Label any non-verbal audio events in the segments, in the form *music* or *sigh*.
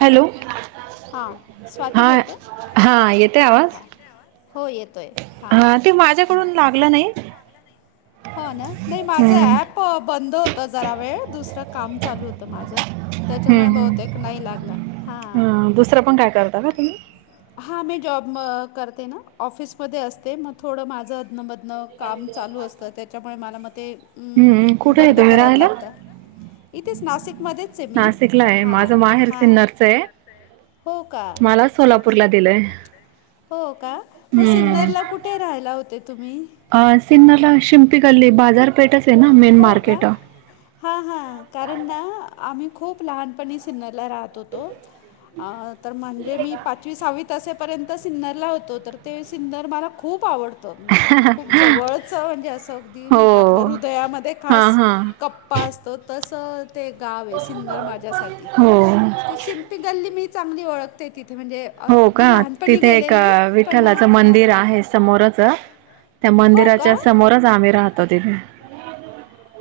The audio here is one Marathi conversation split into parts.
हॅलो, हां स्वाती हा. बोलते हां हा, येतेय आवाज? हो येतोय हां हा, ते माझ्याकडून लागलं नाही. हो ना, नाही, माझं हम्म ऍप बंद होतं जरा वेळ, दुसरं काम चालू होतं माझं. त्याच्यामुळे हम्म बहुतेक नाही लागला. हा. दुसरं पण काय करता का? आणि *unintelligible* हा मी जॉब म करते न. ऑफिसमध्ये असते म थोडं माझं अधनं-मधनं काम चालू असतं, त्याच्यामुळे मला म ते, हम्म अं कुठे आहे बंद तुम्ही करायल राहायला लागतं. इथेचं नासिकमध्ये च ये मी. नाशिकला आहे हा माझं माहेर हा, सिन्नरचं आहे हो का? मला अच्छा सोलापूरला दिलंय हो का? म हम्म सिन्नरला कुठे राहायला होते तुम्ही? अ सिन्नरला शिंपी गल्ली, बाजारपेठचये न, मेन मार्केट हा हा, कारन ना, आम्ही खूप लहानपणी अ सिन्नरला राहात होतो अ तर म्हंजे मी पाचवी-सावीत त असे पर्यंत सिन्नरला होतो. तर ते सिन्नर, मला खूप आवडतो माझं खूप जवळच, म्हणजे असं अगदी नाही का, आपल हो हृदयामध्ये हा खास हा कप प्पा असतो तस ते गावये सिन्नर माज्यासाठी. हो ते शिंप.... पी गल्ली मी चांगली ओळखते तिथे म्हंजे हो का? तिथे एक पण अ, विठ्ठलाचं मंदिर आहे, समोरच त्या हो का? मंदिराच्या समोरच, आम्ही राहतो तिथे.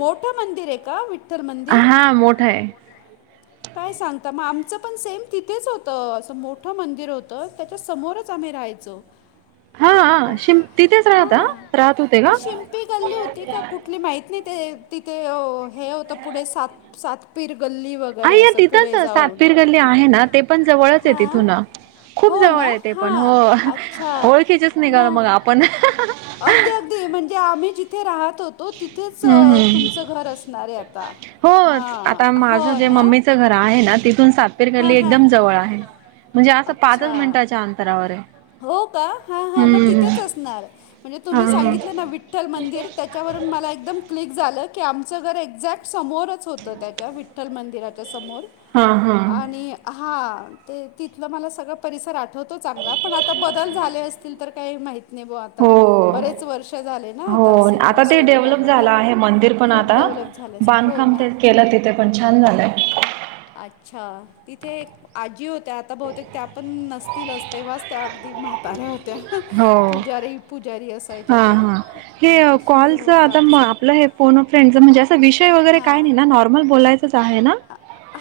मोठं मंदिरये का? विठ्ठल मंदिर? हा मोठा आहे काय सांगता, म आमचं पण सेम तिथेच होतं, असं मोठं मंदिर होतं, त्याच्या समोरच आम्ही राहायचो. *inaudible* हा हा, शिंप... तिथेच राहता? हां राहत होते का? तली माहित नाही, ते तिथे अ हे होतं पुढे सात सातपीर गल्ली वगैर अय्या! ! तिथंच सातपीर गल्ली आहे ना, ते पण जवळचये हां तिथूनं. खूप हो जवळ ना आहे ते पण, हो, हां अच्छा ओळखीचेच निघालो मग आपण. अहहह अगदी अगदी, म्हणजे आम्ही जिथे राहत होतो तिथे हम्म सो तुमचं घर असनारये आता. होच, आता हां हो माझं जे ना मम्मीचं घर आहे ना, तिथून सातपीर हां गल्ली हां एकदम जवळ आहे. म्हंजे असं अच्छा पाचच मिनटाच्या अंतरावर ये. हो का? ह ह, म तिथेच असणार म्हणजे तुम्ही हम्म सांगितलं ना विठ्ठल मंदिर त्याच्यावरून मला एकदम क्लिक झालं, की आमचं घर एक्झॅक्ट समोरच होतं त्याच्या, विठ् विठ्ठल मंदिराच्या समोर. हा हा हा आणि हा, ते तिथला मला सगळा परिसर आठवतो चांगला, पण आता बदल झाले अस तील तर काही माहि माहिती नि बो आता. हो बरेच वर्ष झाले ना. हो आता सिन्नर ते सोडून डेव्हलप झालं आम्हाला आहे मंदिर पण खूप आता, डेव्हलप झालं असेल. हो बांधकाम ना? ते केलं तिथे पण छान झालंय. अच्छा.. तिथे एक आजी होत्या, आता बहुतेक त्या पण नसतीलच, तेव्हाच त्या अगदी म्हाताऱ्या होत्या. हो पुजारी, पुजारी असयच्या हां त्या, हां हे त्यांच्याशी कॉलचं होता आता म आमचं आपलं हे फोन अ फ्रेंड म्हणजे असा विषय वगैरे काय नाही ना नॉर्मल बोलायचंच आहे ना?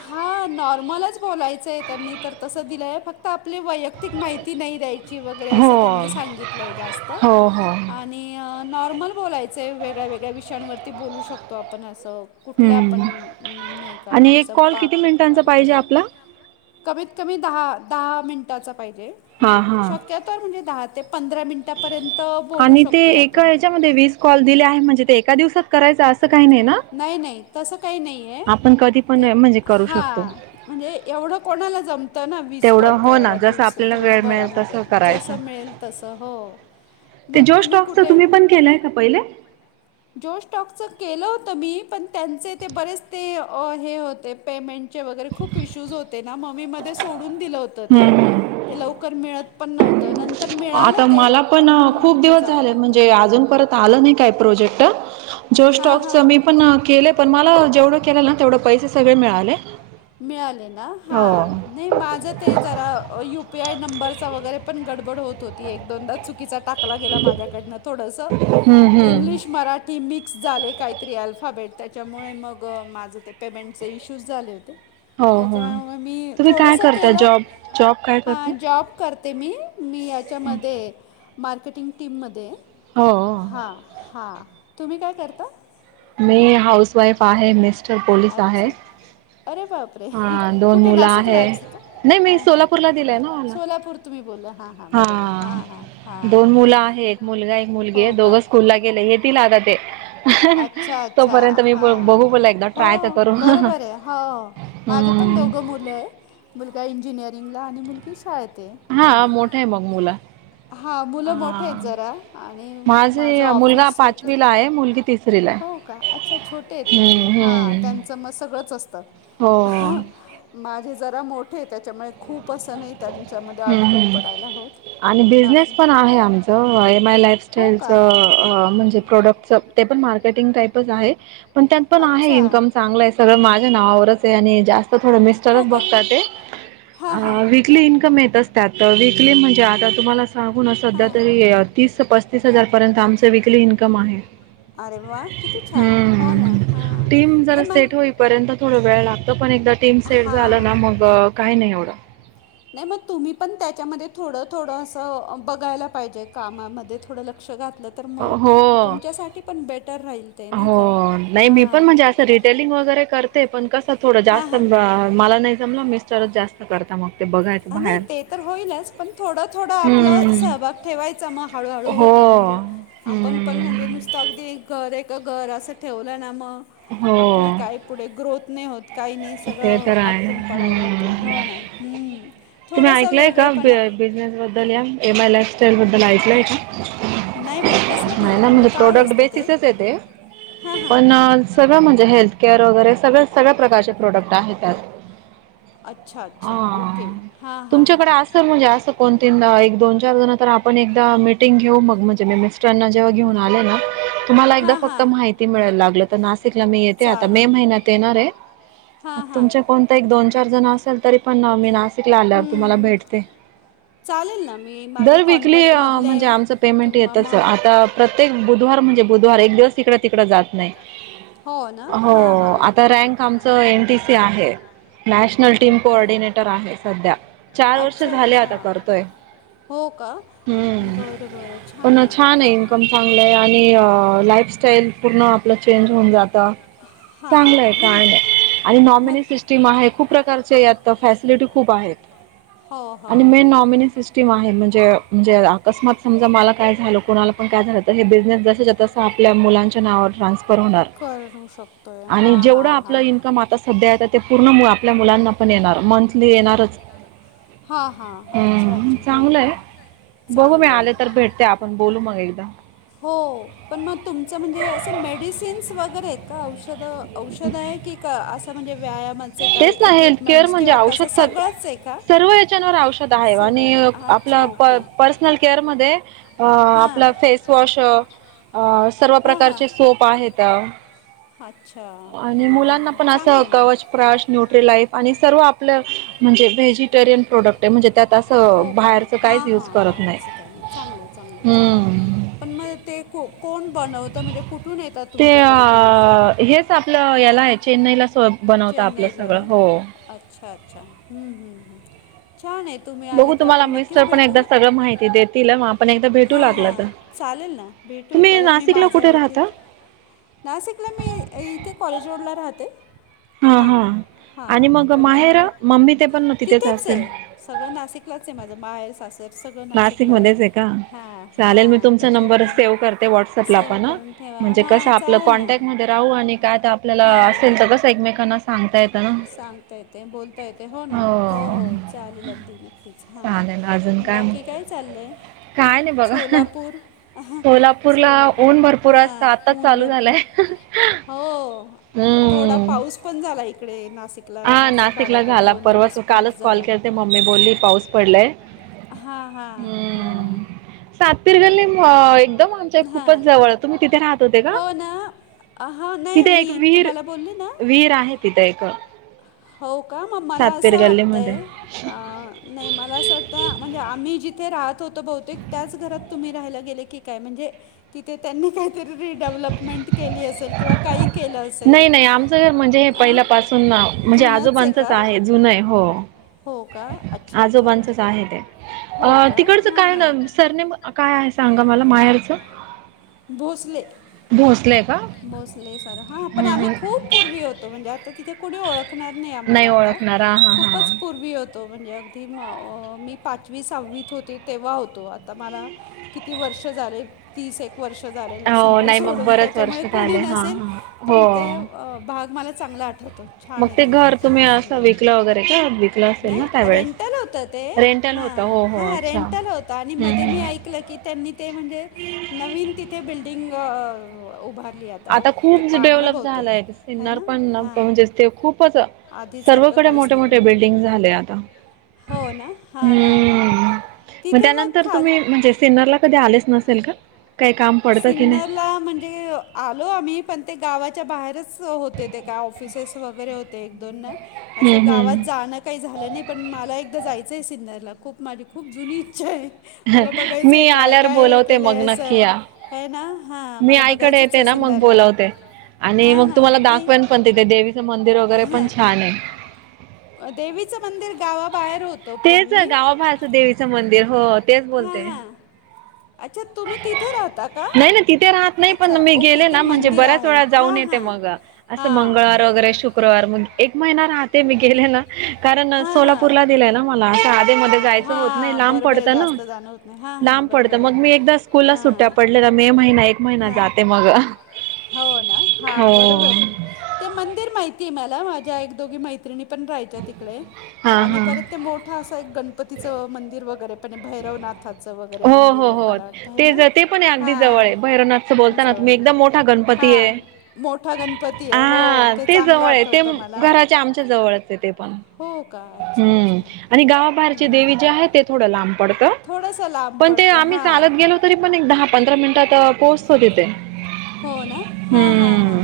हा नॉर्मलच बोलायचंय, त्यांनी तर तसं दिलंय फक्त फक्त, आपली वैयक्तिक माहिती नाही द्यायची वगैरे, हो. असं त्यांनी सांगितलंय, जास्त आ हो हो आणि, नॉर्मल बोलायचंय, वेगळ्यावेगळ्या विषयांवरती बोलू शकतो आपण, असं कुठल्या पण हम्म नाही का, आणि म्हणजे एक असं, कॉल किती पाककला मिनिटांचा पाहिजे वगैरे? आपला? कमीत कमी दहा-दहा मिनिटाचा पाहिजे, हां म्हणजे हां. शक्यतो पण, म्हणजे दहा ते पंधरा मिनिटांपर्यंत बोलू शकतोय आपण मध्ये वीस कॉल दिले आहेत, म्हणजे ते एका दिवसात करायचं असं काही नाही ना? नाही, नाही, तसं काही नाही आहे, आपण कधी पण ते म्हणजे करू हा शकतो. म्हणजे एवढं कोणाला जम त ना, वीस तेवढं कॉल हो ना करायला जसं आपल्याला वेळ मिळेल दिवसभरामध्ये, तसं करायचं. जसं मिळेल तसं, हो ते जिओ स्टॉक्सच तुम्ही पण केलंय का पहिले जिओ स्टॉकच केलं होतं मी पण त्यांचे ते बरेच ते हे होते पेमेंट चे वगैरे खूप इश्यूज होते ना, मग मी मध्ये सोडून दिलं होतं ते हम्म ते लवकर मिळत पण नव्हतं नंत आता मला पण खूप दिवस जाऊ झाले, दे आता म्हणजे अजूनपरत आलं नाही काय प्रोजेक्ट, जोश स्टॉकचं म्युच्युअल मी पण केलेत... पण मला जेवढं केलं ना, तेवढे पैसे सगळे मिळाले. मिळाले ना? हा हो. नाही माझं ते जरा यू पी आय नंबरचा वगैरे पण गडबड होत होती, एक-दोनदा चुकीचा टाकला गेला माझ्याकडून, थोडंसं हम्म हम्म इंग्लिश मराठी मिक्स झाले, काहीतरी अल्फाबेट, त्याच्यामुळे मग माझं ते पेमेंटचे इश्यूज झाले होते. हो हो त्याच्यामुळे मी तुम्ही काय थोडंसं करता केलं जॉब जॉब काय हा करताय? जॉब... करते मी, मी याच्यामध्ये मार्केटिंग टीममध्ये... हो. हा.. तुम्ही काय करता? मी हाऊसवाईफ आहे. मिस्टर पोलीस आहे. अच्छा अरे बापरे! हा दोन कुठे? मुलं आहे नाशिकलाच नाही हा मी हा ह नाय सोलापूरला मी दिलंय ना सोलापूर मला. सोलापूर तुम्ही बोला हा हा, दोन मुलं आहेत, एक मुलगा, एक मुलगी, हो दोघं का स्कूलला गेले आहेत... येतील आता ते अच्छा अच्छा तोपर्यंत मी बघू हां पला एकदा हो ट्राय तर करू बरोबर आहे हो, माझे पण दोघं मुलं आहेत, मुलगा इंजिनिअरिंगला आणि मुलगी शाळेत ये हा, मोठा आहे मग मुला हां मुलं मोठे आहेत हा जरा आणि माझं माझा मुलगा ही ऑफिस ते पाचवीला आहे मुलगी तिसरीला आहे हो का? अच्छा, छोटे आहेत म्हणजे... हम्म हा, हम्म त्यांचं मग सगळंच असतं. हो माझे जरा मोठे येत त्याच्यामुळे खूप असं नाही त्यांच्यामध्ये अटकून हम्म पडायला होतं बाकी सो हाय ए माय लाईफस्टाईलच अ म्हणजे प्रोडक्टच ते पण मार्केटिंग टाईपच आहे पण त्यात पण आहे, इन्कम चांगलं आहे, सगळं माझ्या नावावरच आहे, आणि जास्त थोडं मिस्टरच बघतात. हां अ वीकली इन्कम येत असतं त्यात वीकली म्हणजे? आता तुम्हाला सांगू ना सध्या तरी तीस ते पस्तीस हजार पर्यंत आमचं वीकली इन्कम आहे. अरे वा किती छान हो ना हा नाही मंग. पर्यंत थोड वेळ लागतं, पण एकदा टीम सेट झालं ना हां मग काही नाही एवढं. नाही म तुम्ही पण त्याच्यामध्ये थोडं थोडं असं बघायला पाहिजे, कामामध्ये थोडं लक्ष घातलं तर म हो. तुमच्यासाठी पण बेटर राहील. ते नाही हो का नाही मी पण हां म्हणजे असं रिटेलिंग वगैरे करते, पण कसं थोडं हां जास त माला नाही जमलं मिस्टरच जास्त करता मग ते बघायचं अ नाही बाहेर. ते तर होईलच पण थोडं थोडं आपल हम्म. सहभाग. ठेवायचा म हळूहळू हो. होतं म्हणजे, आपण पण म्हणजे हम्म. नुस त अगदी घर एक घर असं ठेवलं ना म आपली हो काय पुढे ग्रोथ नही होत. काही नाही ते सगळं तर आहे. आटकून पडायला होतं हम्म. हो ना! हूं तुम्ही थोडंस ऐकलंय का वेगळेपणा! बिझनेस बद्दल या, एम आय लाईफस्टाईल बद्दल ऐकलंय का? नाही बा कसलं बिझ हा ना म्हणजे काय प्रोडक्ट असतं बेसिसच आहेे ते हां हां पण सगळं म्हणजे हेल्थकेअर वगैरे सगळं सगळं प्रकारचे प्रोडक्ट आहेत त्यात. अच्छा अच्छा ओके हा. हां हां हां! दोन तीनदा, एक दोन चार जण तर आपण एकदा मिटिंग घेऊ, मग म्हणजे मी मिस्टरना जेव्हा घेऊन आले ना! तुम्हाला एकदा हां हां फक्त माहिती मिळेल लागलं त नासिकला मी येते आता, मे चालेल महिन्यात येणार हे! हां मग हां तुमचे कोणत एक दोन चार जण असेल तरी पण मी नासिकला आल्यावर तुम्हाला हम्म भेटते. चालेल ना मी माझ्या दर विकली अ कॉन्टॅक्टमधले म्हणजे आमच पेमेंट येतच आता! प्रत्येक बुधवार म्हणजे बुधवार एक दिवस इकडं तिकडं जात नाही. हो आता रँक आमचं एन टी सी आहे! नॅशनल टीम ओके कोऑर्डिनेटर आहे सध्या, चार वर्ष अच्छा झाले अच्छा आता करतोय. हो का हूं बरं बरं पनं ना छान हे! कम चांगलं आहे आणि अ लाईफस्टाईल पूर्ण आपलं चेंज होऊन जाता. हा चांगलं आहे नाही कांड! आणि नॉमिनी सिस्टीम आहे खूप प्रकारचे यात फॅसिलिटी खूप आहेत. हो हो आणि हो. मेन नॉमिनी‌ सिस टिम आहे म्हणजे म्हणजे अकस्मात समजा मला काय झालं, कुणाला पण काय झालं तर हे बिझनेस जसेच्या तसं आपल्या मुलांच्या नावावर ट्रान्स्फर होणार, होईल करू शकतोय हा आणि हा जेवढं आपलं इन्कम आता सध्या येत ते पूर्ण आपल्या मुलांना पण येणार, मंथली येणारच. हां हां अच्छा हं अच्छा हो चांगलंय का बघू मी चांगलं आहे. आले तर भेटते आप पण बोलू मग एकदा. हो पण म तुमचं म्हणजे असे मेडिसिन्स वगैरे आहेत का औषधं औषधं आहे की, का असं म्हणजे व्यायाम तेच ना हेल्थकअर म्हणजे औषध सगळंच आहे का? स-सर्व ह्याच्यांनवर औषध सगळं आहे सगळं आणि आप अच्छा, लं ओके. प-पर्सनल केअरमध्ये‌ अ आपला फेसवॉश अ सर्व हां, हां. प्रकारचे सोप आहेत. अच्छा! आणि हां हां मुलांना हां पण असं चांगलं ना. कवच प्राश न्यूट्रीलाईफ आणि सर्व आप पलं म्हणजे व्हेजिटेरियन प्रोडक्ट आहे, म्हणजे त्यात असं बाहेरचं काहीच युज करत नाही चांगलंय चांगलंय छान हे, हम्म पण म ते को-कोण! ते अ ते औषधं? हेच अं, आपलं याला आहे, चेन्नईला स्व सर्व बनवता आपलं चेन्नईला बनवतात आहे सगळं‌ हे हो! सगळं. अच्छा अच्छा हूं हूं हूं! छान आहे, तुम्ही आलं बघू तर तुम्हाला आपण नक्कीच मिस्टर पण भेटू, *inaudible* एकदा तुम्हाला पण माहिती सगळं देतील मग आपण एकदा *inaudible* भेटू हा लागला हा. तर चालेल ना, भेटू, *inaudible* कुठं तुम्ही राहता? परत मी नाशिकला माझ्या कुठे राहता ओळखीत नासिकला मी इथे, कॉलेज रोडला राहते. हा हा, आणि *inaudible* मग त्याच्यामुळे माहेर मग बाहेरच, मम्मी ते पण तिथेच असेल तिथेचय. सगळं नासिकलाचय माझं. माहेर सास त सगळं नासिकलाय. नाशिकमध्येच आहे का हा चालेल मी हा. *inaudible* तुमचा त्यांचा नंबर, त्याच्यामुळे सेव्ह करते व्हॉट्सअपला सेव पण हं करून ठेवा, म्हणजे हा कसं आपलं चालेल ना, *inaudible* कॉन्टॅक्टमध्ये राहू आणि काय तर कॉन्टॅक्ट आपल्याला हां, आ *inaudible* कसं असेल तर कसंय एकमेकांना सांगता येतं ना? सांगता येतंय, बोलता येतंय, हो ना, हो हो, चालेल अगदी नक् कीच, हा, चालेल अजून मग बाकी काय चाललंय? काय नाही बघा सोलापूर अहां. सोलापूरला सोलापूर ऊन भरपूर हा असतं *inaudible* आताच ऊन चालू भरपूर, झालंय हो. थोडा हम्म पाऊस पण झाला इकडे नासिक पला हा नासिक नाशिकला भागाकडे झाला दोन परवाच दिवस पाऊस कालच कॉल झाला *inaudible* केलते मम्मी कडे बोलली पाऊस पडलाय. हा हा हाआ. सातपिर गल्लीम अ एकदम आमच्या खूपच हां जवळ, तुम्ही तिथे रहात होते का? हो ना हां नाही तिथे एक मी वीहिर, तुम्हाला बोलली ना वीहिर आहे तिथे एकं. हो का, मग मला असं वाटतंय, गल्लीमध्ये अअ नाही मला असं वाटतंय, म्हणजे आम्ही जिथे राहत होतो बहुतेक, त्याच घरात तुम्ही राहायला गेले की काय, म्हणजे तिथे त्यांनी काहीहतरीह्ह रिडेव्हलपमेंट केली असेल, किंवा काही केलं असेल. नाही नाही. म्तर हणजे हे पहिल्या पाासून म्हणजे आजोबांचंच आहे जुनय, हो, हो का? अच्छा अच्छा. आजोबांचंच आहे ते. हो अ का? तिकडचं हां काय हां. नम, सरनेम काय आहे सांगा मला माएरचं? भोसले. भोसले? का बसले सर, हा, पण हम्म आम्ही हम्म खूप पुर्वी होतो, म्हणजे आता तिथे कुणीे ओळख णार नाही आमाला आता, *inaudible* नाई हा ओळखणार. हा खूपच हा पूर्वी होतो म्हणजे, अगदी म मी पाचवी सहावीत होते तेव्हा होतो, आता मला किती वर्ष झाले, तीस एक वर्ष झालेलेय हो सिन्नर नाही मग सोडून ह्ह त्याच बरेच वर्ष च्यामुळे कुणी झाले हा नसेल, हा हो पण ते भाग मला चांगला आठवतं. मग छानये ते घर तिथे तुम्ही *inaudible* असं सिन्नर, विकलं वगैरे का विकलं असेल ना नाही त्यावेेळेस रेंटल होतं ते रेंटल हा होतं हो हो हा, अच्छा रेंटल होतं आणि हम्म मधे मी हम्म ऐकलं की त्यांनी ते म्हणजे, नवीन तिथे बिल्डिंगअ अ उभारलीय आत आता खूप ज डेव्हलप झालंय, है सिन्नर ना पण, हां म्हणजेच ते म्हणजे खूपच खूप आता आधीसारखं सर्वकडे काहीच मोठे नाही मोठे डेव्हलप राहिलं झालं बिल्डिंग झाले आता. म्हणजे *inaudible* हो ना हां हां हां हंम्म, म तिथे खूप मग त्यानंतर खाली तुम्ही बघण्यासारखं म्हणजे सिन्नरला कधी आलेच नस तेलका? सिन्नर ला म्हणजे अ आलो आम्ही, पण ते गावाच्या बाहेरच होते, ते काय ऑफिसेस वगेरे होते एक दोनना. असं हम्म गावात हम्म जाणं कायी झालं नाही, पण मला एकदा जायचंय आहे सिन्नरला, खूप माझी खूप जुनी इच्छाय. अह्ह ह्हअ, मला बघायचंय, मी काय आल्यावर काय हे बोलवते मग केलंय नक्की असं. या, होय ना? हा मी मला आईकडे येते बघायचंचय ना सिन्नरला. *inaudible* मग बोलवते बोलावते. आणि हा मग हा, तुम्हाला नाई. *inaudible* दाखवेन तुम्हाला दाखवेल तिथे पण ते देवीचं मंदिर *inaudible* वगैरे छानय. पण हं. छान आहे अ देवीचं मंदिर गावाबाहेर होत तेचं, गावाभाहेचं देवीचं मंदिर, हो तेच हां बोलते मी. हां अच्छा तुम्ही तिथे राहता का नाही ना, तिथे राहत नाही, पण अच्छा मी ओके गेले ते ना म्हणजे मंदिर बऱ्याच आहे वेळा जाऊन हां येते हां मग. असं हां मंगळवार वगैरे शुक्रवार मग, एक महिना राहते मी गेले ना, कारण हां हां सोलापूरला दिलंय ना मला, आता आधी मध्ये हां जायचं होत नाही हां लांब बरोबर आहे पडतं ना. जास्त जाणं होत नाही हां हां लांब पडत बरोबर मग आहे मी एकदा स्कूल सुट्ट्या हां पडलेला मे महिना एक महिना हां जाते मग. हो ना हा हो बरोबर आहे. ते मंदिर माहितीय आहे मला, माझ्या एक दोघी मैत्रिणी पण राहायच्या तिकडे हा आणि हा परत ते मोठ *inaudible* असा एक गणपतीच मंदिर वैगेरे पण भैरवनाथात हो हो हो ते ज ते पण आहे अगदी जवळ आहे, हां भैरवनाथचं बोलताना तुम्ही जवळ एकदम मोठा हा गणपती आहे. मोठा गणपती आहे हो हा ते चांगलं जवळ आहे, ते आठवतं मला घराच्या आमच्या जवळच आहे ते पण. हो का अच्छा हम्म अच्छा आणि गावाबाहेरचे देवी जे आहे ते थोडं लांब पडतं. थोडासा लांब. पण ते पडतं आम्ही हां चालत गेलो तरी पण एक दहा पंधरा मिनिटात पोहोचतो तिथे, हम्म. हा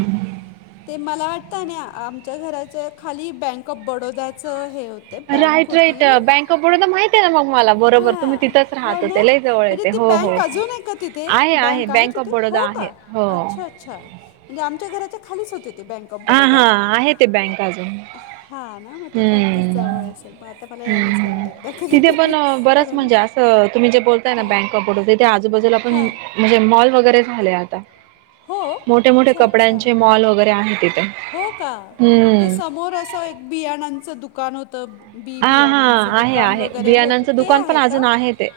ते मला वाटतं ना आमच्या घराच्या खाली बँक ऑफ बडोदा हे होत बँक राईट राईट होती, बँक ऑफ बडोदा माहित आहे ना मग मला बरोबर तुम्ही हा. तिथंच हो राहत ना होते लय जवळ येते म्हणजे हो हो. बँक हो. अजून आहे तिथे? आहे बँक आहे ऑफ तिथे, बडोदा हो आहे का हो अच्छा अच्छा, म्हणजे आमच्या घराच्या खालीच होते ते बँक. ऑफ हा हा आहे ते बँका अजून. हा ना मग तिथे अगदीच हम्म जवळ हम्म. असेल मग आता मला यायलाच हम्म. लागेल एकदा तिथे कधीतरी पण अ, बरंच कारण म्हणजे तुम्ही जे बोलताय ना हां बँक ऑफ बडोदा, आजूबाजूला पण हां म्हणजे मॉल वगैरे झालेय आता. हो मोठे मोठे अच्छा अच्छा, कपड्यांचे मॉल वगैरे आहे तिथे हो का ते हम्म समोर अस, बियाणांचं दुकान होतं. बी हा हा बियाण्यांचं आहे दुकान आहे वगैरे होत बियाणांचं ते दुकान पण आहे का? अजून ते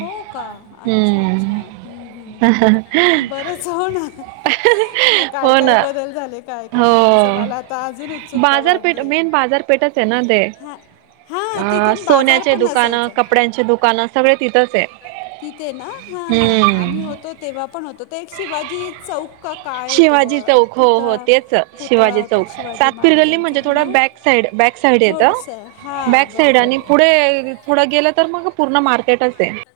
हो का, अच्छा अच्छा हम्म ह ह बरच हो ना, आता काय हो काय ना बदल झाले काय काय हो नाही असं मला आता अजून उत्सुकता बाजारपेठ, वाढली आहे. मेन बाजारपेठच आहे ना ते. हां हां अ तिथून बाजार सोन्याचे पण दुकानं, असायचा. कपड्यांची दुकानं, सगळे तिथंच आहे. तिथे ना हा हा, आम्ही हम्म होतो तेव्हा पण होतो ते, एक शिवाजी चौक का काय होतं शिवाजी बुवा चौक एक हो हो पुतळा तेच पुतळा शिवाजी होता चौक शिवाजी सातपीर गल्ली महाराजांचा म्हणजे आहे थोडा ना बॅक साईड बॅक साईड येत, थोडंसं बॅक हां साईड बरोबर आणि आहे. पुढे पुढं गेलं तर मग मार्केटच हाय.